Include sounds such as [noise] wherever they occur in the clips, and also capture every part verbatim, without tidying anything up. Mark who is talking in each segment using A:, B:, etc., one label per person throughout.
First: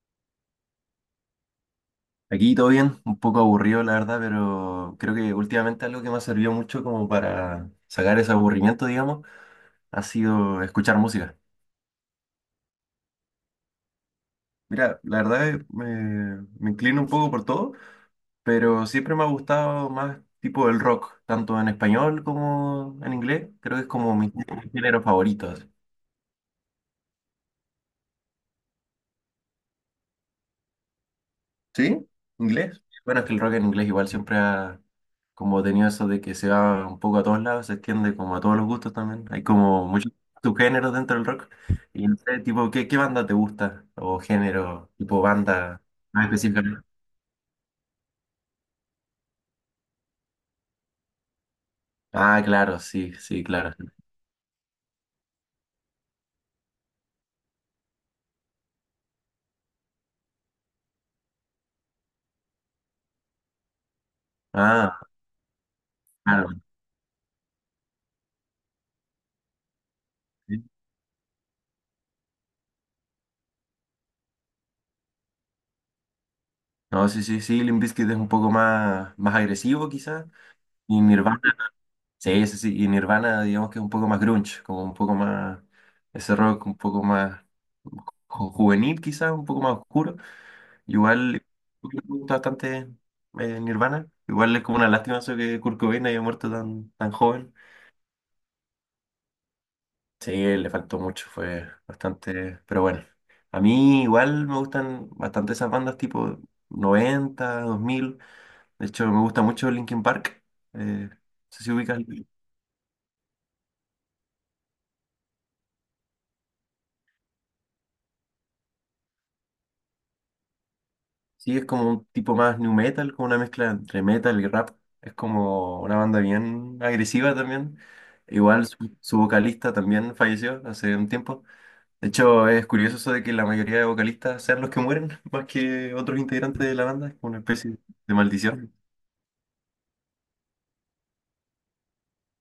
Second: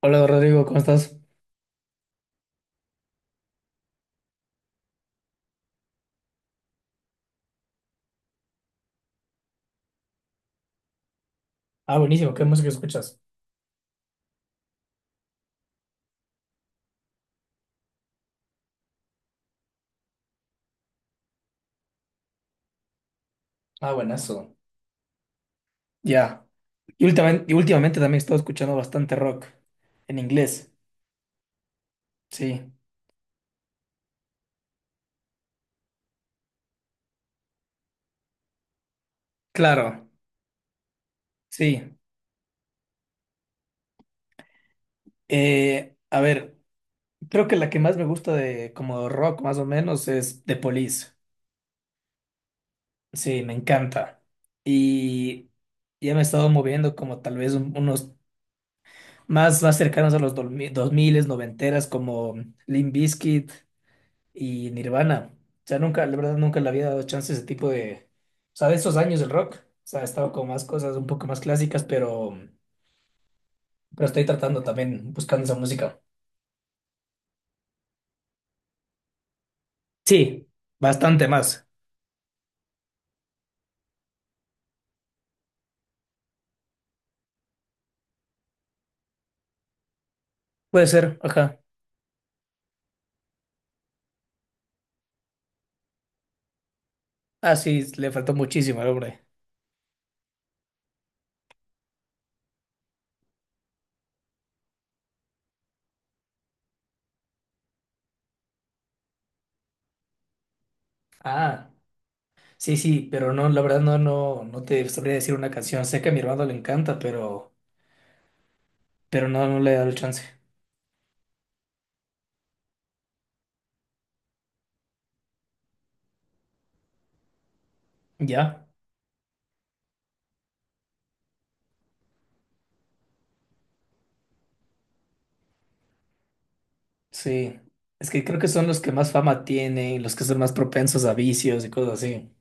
A: Hola Rodrigo, ¿cómo estás?
B: Aquí todo bien, un poco aburrido la verdad, pero creo que últimamente algo que me ha servido mucho como para sacar ese aburrimiento, digamos, ha sido escuchar música.
A: Ah, buenísimo. ¿Qué música escuchas?
B: Mira, la verdad eh, me, me inclino un poco por todo, pero siempre me ha gustado más tipo el rock, tanto en español como en inglés. Creo que es
A: Ah,
B: como mi
A: buenazo.
B: género favorito.
A: Ya. Y últimamente, y últimamente también he estado escuchando bastante rock en inglés.
B: ¿Sí?
A: Sí,
B: ¿Inglés? Bueno, es que el rock en inglés igual siempre ha como tenido eso de que se va un poco a todos lados, se extiende como a todos los gustos también. Hay como
A: claro,
B: muchos subgéneros dentro del rock.
A: sí.
B: Y no sé, tipo, ¿qué, qué banda te gusta? O género, tipo banda
A: Eh, a
B: más
A: ver,
B: específicamente.
A: creo que la que más me gusta de como rock más o menos es The Police.
B: Ah, claro, sí,
A: Sí,
B: sí,
A: me
B: claro.
A: encanta. Y ya me he estado moviendo como tal vez un- unos más, más cercanos a los dos mil, noventeras como Limp Bizkit y
B: Ah,
A: Nirvana. O sea, nunca, la verdad,
B: claro.
A: nunca le había dado chance a ese tipo de, o sea, de esos años del rock. O sea, estaba con
B: Sí.
A: más cosas un poco más clásicas, pero, pero estoy tratando también, buscando esa música.
B: No, sí, sí, sí, Limp Bizkit es un poco más, más agresivo quizás.
A: Sí,
B: Y
A: bastante
B: Nirvana.
A: más.
B: Sí, sí, sí. Y Nirvana, digamos que es un poco más grunge, como un poco más, ese rock un poco más ju- juvenil quizás, un poco más oscuro.
A: Puede ser,
B: Igual
A: ajá.
B: me gusta bastante eh, Nirvana. Igual es como una lástima eso que Kurt Cobain haya muerto tan, tan joven.
A: Ah, sí, le faltó muchísimo al hombre.
B: Sí, le faltó mucho, fue bastante, pero bueno. A mí igual me gustan bastante esas bandas tipo noventa, dos mil. De hecho, me gusta mucho Linkin Park. Eh, no sé
A: Ah,
B: si ubicas.
A: sí, sí, pero no, la verdad no, no, no te sabría decir una canción. Sé que a mi hermano le encanta, pero, pero no, no le he dado el chance.
B: Sí, es como un tipo más new metal, como una mezcla entre metal y rap. Es como una banda bien agresiva también.
A: Ya,
B: Igual su, su vocalista también falleció hace un tiempo. De hecho, es curioso eso de que la mayoría de vocalistas sean los que mueren, [laughs] más que otros integrantes de la banda. Es como una
A: sí.
B: especie
A: Es
B: de
A: que creo que son
B: maldición.
A: los que más fama tienen, los que son más propensos a vicios y cosas así.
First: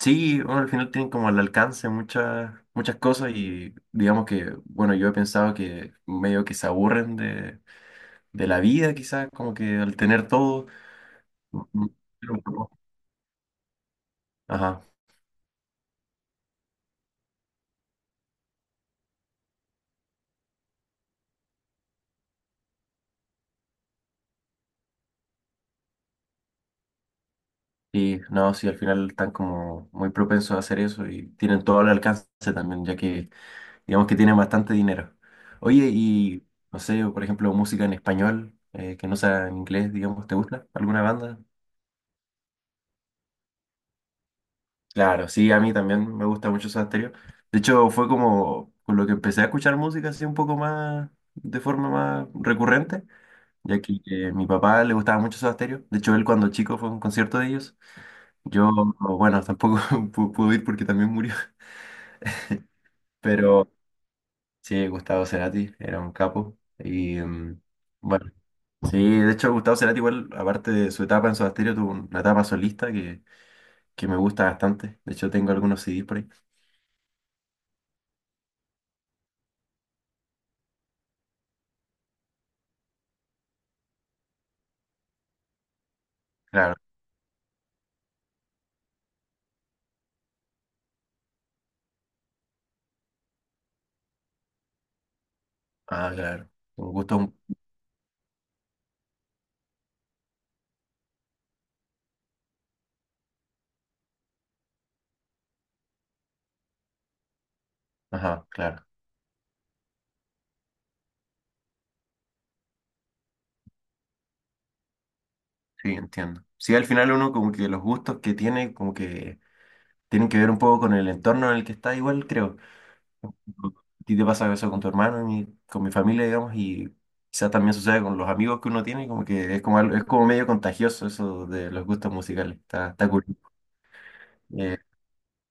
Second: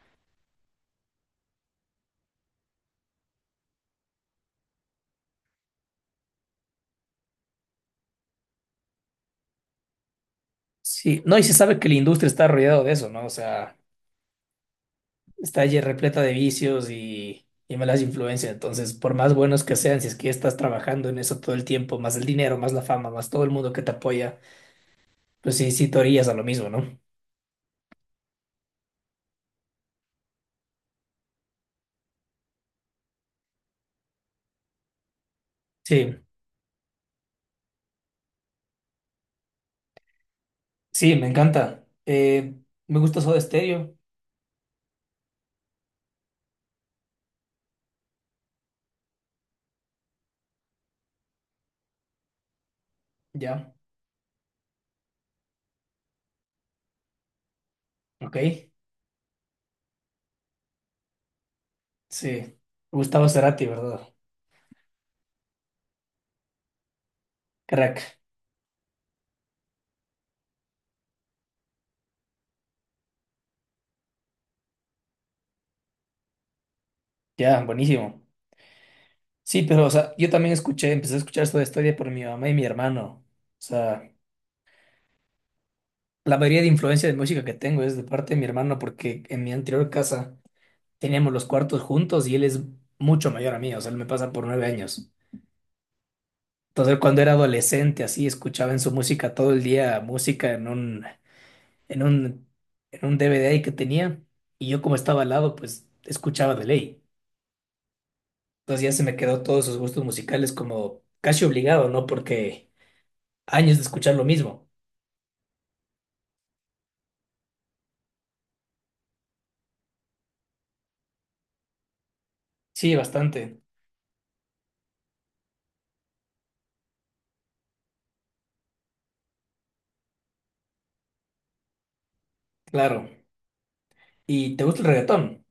B: Sí, bueno, al final tienen como al alcance muchas, muchas cosas y digamos que, bueno, yo he pensado que medio que se aburren de, de la vida quizás, como que al tener todo.
A: Sí, no, y se
B: mm,
A: sabe que
B: mm,
A: la industria está rodeada de eso, ¿no? O sea,
B: Ajá.
A: está allí repleta de vicios y, y malas influencias. Entonces, por más buenos que sean, si es que estás trabajando en eso todo el tiempo, más el dinero, más la fama, más todo el mundo que te apoya, pues sí, sí te orillas a lo mismo, ¿no?
B: Y no, sí, al final están como muy propensos a hacer eso y tienen todo el alcance también, ya que digamos que tienen bastante dinero. Oye,
A: Sí,
B: y no sé, por ejemplo, música en español, eh, que no sea en inglés, digamos, ¿te gusta alguna
A: sí, me
B: banda?
A: encanta. Eh, me gusta Soda Stereo,
B: Claro, sí, a mí también me gusta mucho Soda Stereo. De hecho, fue como con lo que empecé a escuchar música así un poco más, de forma más recurrente,
A: ya,
B: ya que eh, mi papá le gustaba mucho Soda Stereo. De hecho, él cuando chico fue a un concierto de ellos.
A: ok.
B: Yo, bueno, tampoco [laughs] pu- pude ir porque también murió.
A: Sí, Gustavo Cerati,
B: Pero
A: ¿verdad?
B: sí, Gustavo Cerati era un capo. Y mm,
A: Crack,
B: bueno, sí, de hecho Gustavo Cerati igual, aparte de su etapa en Soda Stereo, tuvo una etapa solista que, que me gusta bastante. De hecho tengo algunos C Des por ahí.
A: ya, buenísimo. Sí, pero, o sea, yo también escuché, empecé a escuchar Soda Stereo por mi mamá y mi hermano. O sea, la mayoría de
B: Claro,
A: influencia de música que tengo es de parte de mi hermano, porque en mi anterior casa teníamos los cuartos juntos y él es mucho mayor a mí, o sea, él me pasa por nueve años.
B: ah, claro. Un
A: Entonces, él
B: gusto,
A: cuando era
B: un-
A: adolescente, así, escuchaba en su música todo el día música en un, en un, en un D V D ahí que tenía, y yo como estaba al lado, pues escuchaba de ley.
B: ajá,
A: Entonces
B: claro.
A: ya se me quedó todos sus gustos musicales como casi obligado, ¿no? Porque años de escuchar lo mismo.
B: Sí, entiendo. Sí, al final uno como que los gustos que tiene, como que tienen que ver un poco con el entorno en el que está igual, creo.
A: Sí,
B: A
A: bastante,
B: ti te pasa eso con tu hermano y con mi familia, digamos, y quizás también sucede con los amigos que uno tiene, como que es como, algo- es como medio contagioso eso de los gustos musicales. Está,
A: claro.
B: está cool.
A: ¿Y te
B: Eh,
A: gusta el reggaetón?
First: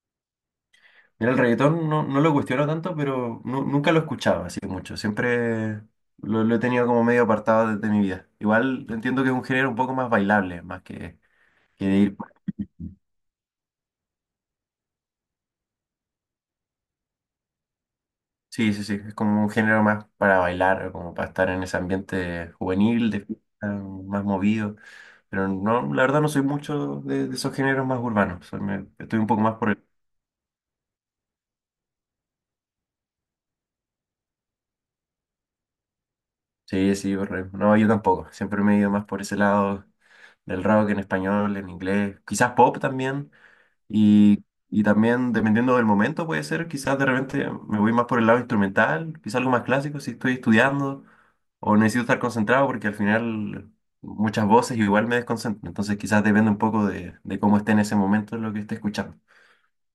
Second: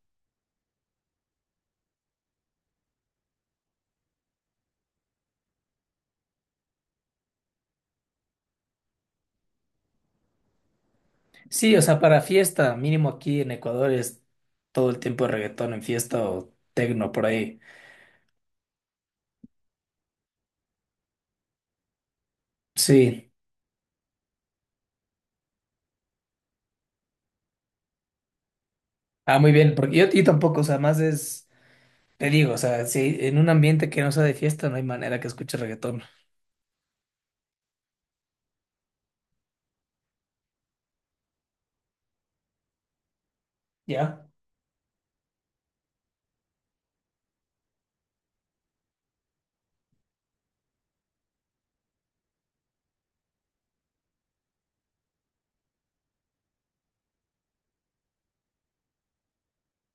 B: mira, el reggaetón no, no lo cuestiono tanto, pero nu- nunca lo escuchaba así mucho. Siempre lo, lo he tenido como medio apartado de, de mi vida. Igual entiendo que es un género un poco más bailable, más que,
A: Sí, o
B: que de
A: sea,
B: ir.
A: para fiesta, mínimo aquí en Ecuador es todo el tiempo reggaetón en fiesta o tecno por ahí.
B: Sí, sí, sí, es como un género más para bailar, como para estar en ese ambiente juvenil, de
A: Sí,
B: fiesta, más movido. Pero no, la verdad no soy mucho de, de esos géneros más urbanos. Soy- me- estoy un
A: ah,
B: poco
A: muy
B: más por
A: bien,
B: el...
A: porque yo, yo tampoco, o sea, más es, te digo, o sea, si en un ambiente que no sea de fiesta no hay manera que escuche reggaetón,
B: Sí, sí, por el- No, yo tampoco. Siempre me he ido más por ese lado del rock en español, en inglés. Quizás pop también.
A: ¿ya?
B: Y, y también, dependiendo del momento, puede ser, quizás de repente me voy más por el lado instrumental, quizás algo más clásico si estoy estudiando o necesito estar concentrado porque al final muchas voces igual me desconcentran. Entonces, quizás depende un poco de, de cómo esté en ese momento lo que esté escuchando.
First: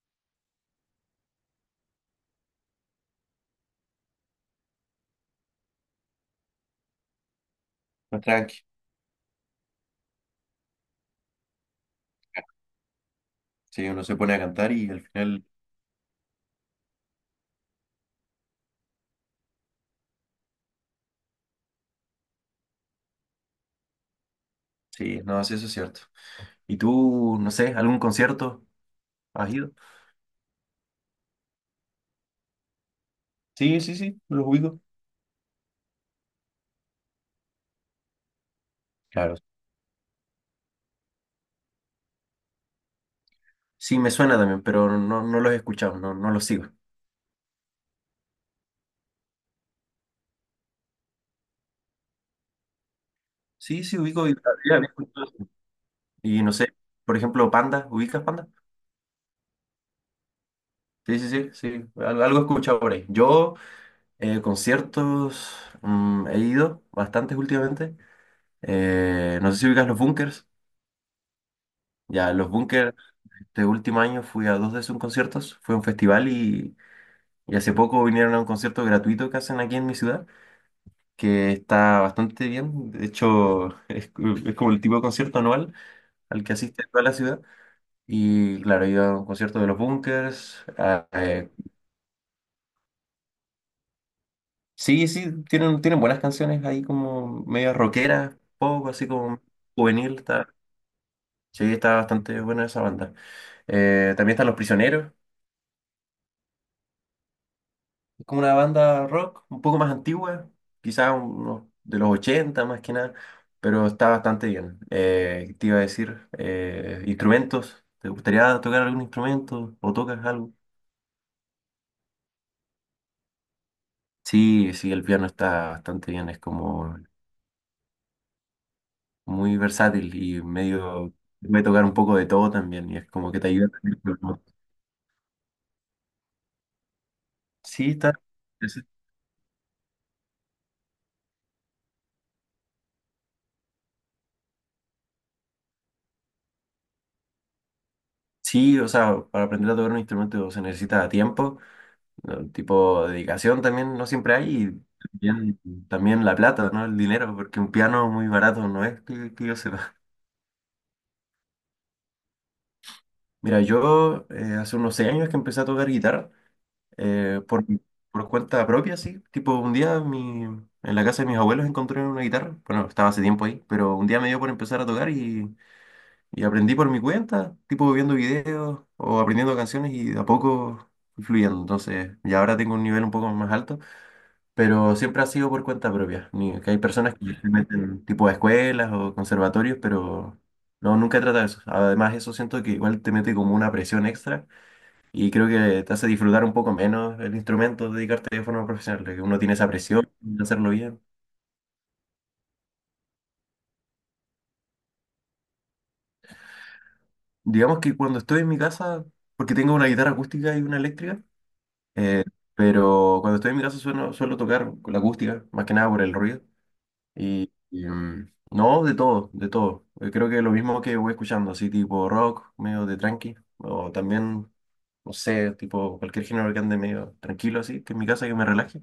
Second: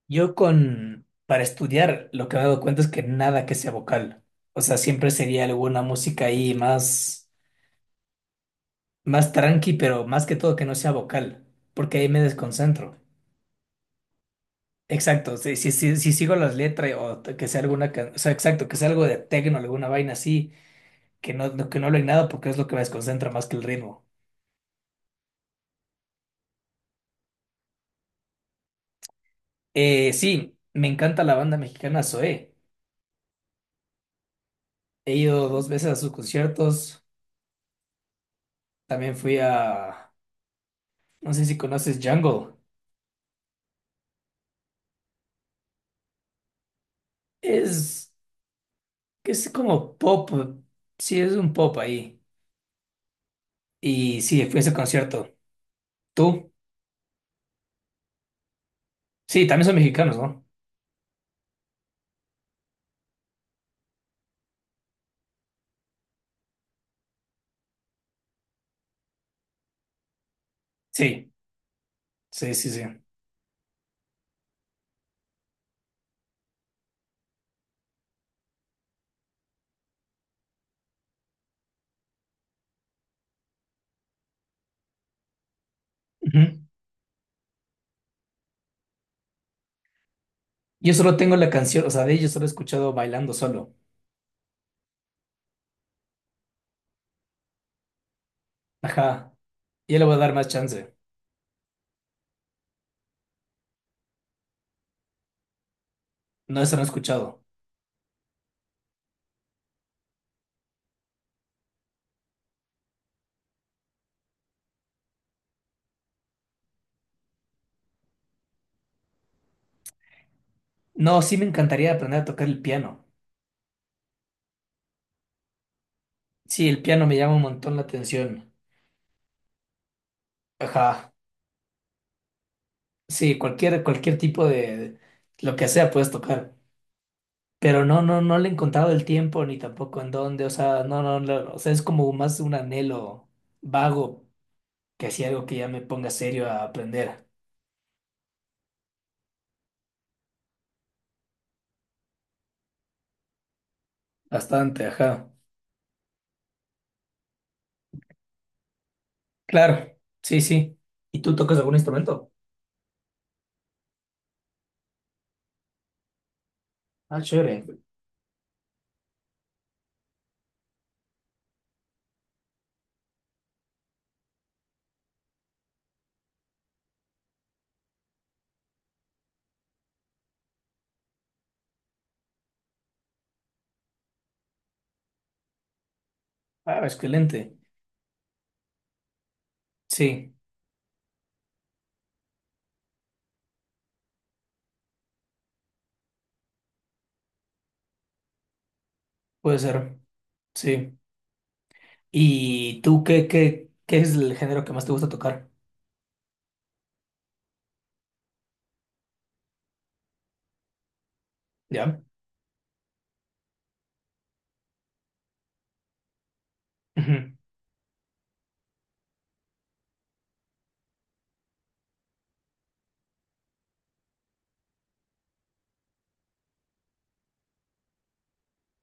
A: Yo con, para estudiar, lo que me he dado cuenta es que nada que sea vocal, o sea, siempre sería alguna música ahí más,
B: Más tranqui.
A: más tranqui, pero más que todo que no sea vocal, porque ahí me desconcentro.
B: Sí, uno se pone a cantar y al
A: Exacto,
B: final,
A: si, si, si, si sigo las letras o t- que sea alguna, can- o sea, exacto, que sea algo de tecno, alguna vaina así, que no, no- que no hablen nada porque es lo que me desconcentra más que el ritmo.
B: sí, no, sí, eso es cierto. ¿Y tú, no sé, algún concierto has ido?
A: Eh, sí, me encanta la banda mexicana Zoé.
B: Sí, sí, sí, los ubico.
A: He ido dos veces a sus conciertos. También
B: Claro.
A: fui a, no sé si conoces Jungle.
B: Sí, me suena también, pero no, no los he escuchado, no, no los sigo.
A: Es, es como pop, sí, es un pop ahí.
B: Sí, sí,
A: Y
B: ubico. Y-
A: sí, fui a ese concierto.
B: y
A: ¿Tú?
B: no sé, por ejemplo, Panda, ¿ubicas Panda?
A: Sí, también son mexicanos, ¿no?
B: Sí, sí, sí, sí, al- algo he escuchado por ahí. Yo, eh, conciertos, mm, he ido bastantes últimamente. Eh, no sé si ubicas los Bunkers.
A: Sí,
B: Ya, los
A: sí, sí, sí.
B: Bunkers, este último año fui a dos de sus conciertos. Fue a un festival y, y hace poco vinieron a un concierto gratuito que hacen aquí en mi ciudad, que está bastante bien. De hecho, [laughs] es, es como el tipo de concierto anual al que
A: Ujú.
B: asiste toda la ciudad. Y claro, he ido a un concierto de los Bunkers.
A: Yo solo tengo la canción, o sea, de ellos solo he escuchado bailando solo.
B: Sí, sí, tienen, tienen buenas canciones ahí como medio rockeras, pop, así
A: Ajá,
B: como
A: ya le voy
B: juvenil,
A: a dar más
B: está,
A: chance.
B: sí, está bastante buena esa banda. Eh, también están Los Prisioneros,
A: No, eso no he escuchado.
B: es como una banda rock un poco más antigua, quizás unos de los ochenta más que nada, pero está bastante bien. Eh, te iba a decir, eh, instrumentos, ¿te gustaría tocar algún instrumento o tocas algo?
A: No, sí me encantaría aprender a tocar el piano.
B: Sí, sí, el piano está bastante bien, es
A: Sí, el
B: como
A: piano me llama un montón la atención.
B: muy versátil y
A: Ajá,
B: medio puede tocar un poco de todo también y es como
A: sí,
B: que te ayuda
A: cualquier,
B: también.
A: cualquier
B: Pero-
A: tipo de, de- lo que sea puedes tocar. Pero
B: sí,
A: no,
B: está.
A: no, no le he
B: Es-
A: encontrado el tiempo ni tampoco en dónde, o sea, no, no, no, o sea, es como más un anhelo vago que así algo que ya me ponga serio a aprender.
B: sí, o sea, para aprender a tocar un instrumento se necesita tiempo, ¿no? Tipo dedicación también no siempre hay y
A: Bastante, ajá.
B: también, también la plata, ¿no? El dinero, porque un piano muy barato no es que, que yo
A: Claro,
B: sepa.
A: sí, sí. ¿Y tú tocas algún instrumento?
B: Mira, yo eh, hace unos seis años que empecé a tocar guitarra
A: Ah,
B: eh, por,
A: chévere.
B: por cuenta propia, sí. Tipo, un día mi, en la casa de mis abuelos encontré una guitarra. Bueno, estaba hace tiempo ahí, pero un día me dio por empezar a tocar y Y aprendí por mi cuenta, tipo viendo videos o aprendiendo canciones y de a poco fui fluyendo. Entonces, ya ahora tengo un nivel un poco más alto, pero siempre ha sido por cuenta propia. Ni, que hay
A: Ah,
B: personas que se
A: excelente.
B: meten tipo a escuelas o conservatorios,
A: Sí,
B: pero no, nunca he tratado eso. Además, eso siento que igual te mete como una presión extra y creo que te hace disfrutar un poco menos el instrumento, dedicarte de forma profesional, que uno tiene
A: puede
B: esa
A: ser.
B: presión de hacerlo
A: Sí.
B: bien.
A: ¿Y tú qué, qué, qué es el género que más te gusta tocar?
B: Digamos que cuando estoy en mi casa, porque tengo una guitarra acústica y una eléctrica,
A: ¿Ya?
B: Eh, pero cuando estoy en mi casa suelo, suelo tocar con la acústica, más que nada por el ruido.
A: Ujú.
B: Y, y, mm, no, de todo, de todo. Eh, creo que lo mismo que voy escuchando, así tipo rock, medio de tranqui, o también, no sé, tipo cualquier género que ande medio tranquilo así, que en mi casa que me relaje,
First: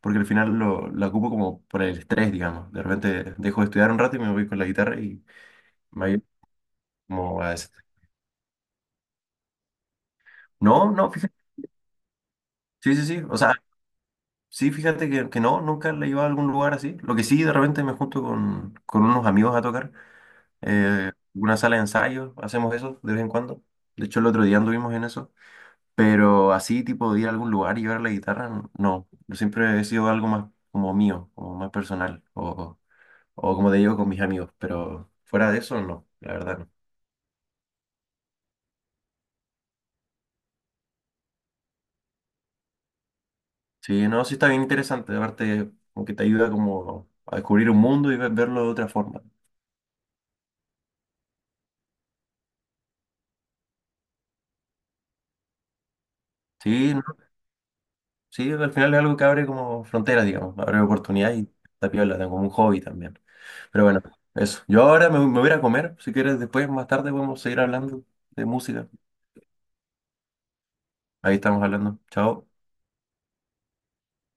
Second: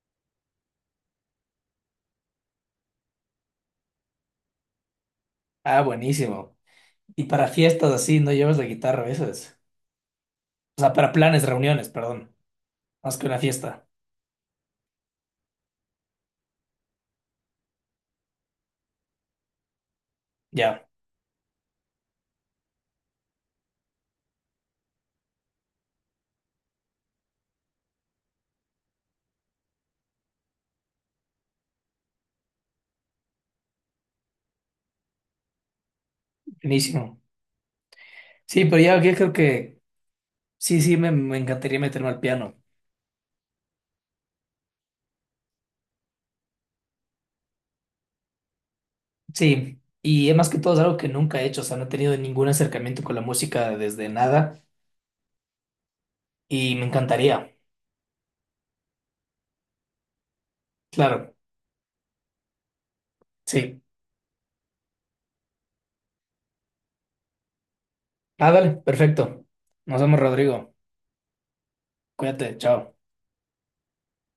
B: porque al final lo, lo ocupo como por el estrés, digamos. De repente dejo de estudiar un rato y me voy con la guitarra y
A: Ah,
B: me voy
A: buenísimo. Y
B: como
A: para
B: a... des-
A: fiestas así, ¿no llevas la guitarra a veces? O
B: No,
A: sea,
B: no,
A: para
B: fíjate.
A: planes, reuniones, perdón.
B: Sí, sí,
A: Más
B: sí.
A: que
B: O
A: una
B: sea,
A: fiesta.
B: sí, fíjate que, que no, nunca la he llevado a algún lugar así. Lo que sí, de repente me junto con, con unos amigos a tocar.
A: Ya,
B: eh, una sala de ensayo, hacemos eso de vez en cuando. De hecho, el otro día anduvimos en eso. Pero así, tipo, de ir a algún lugar y llevar la guitarra, n- no. Yo siempre he sido algo más como mío, como más personal. O, o como te digo, con mis amigos. Pero fuera de eso, no, la verdad no.
A: buenísimo. Sí, pero ya, yo creo que sí, sí, me, me encantaría meterme al piano.
B: Sí, no, sí está bien interesante. Aparte, como que te ayuda como a descubrir un mundo y ve- verlo de otra forma.
A: Sí. Y es más que todo es algo que nunca he hecho, o sea, no he tenido ningún acercamiento con la música desde nada y me
B: Sí,
A: encantaría.
B: sí, al final es algo que abre como fronteras, digamos, abre
A: Claro,
B: oportunidades y está piola, tengo como un hobby también.
A: sí.
B: Pero bueno, eso. Yo ahora me, me voy a ir a comer, si quieres después, más tarde podemos seguir hablando de
A: Ah, dale,
B: música.
A: perfecto. Nos vemos, Rodrigo.
B: Ahí estamos hablando. Chao.
A: Cuídate, chao.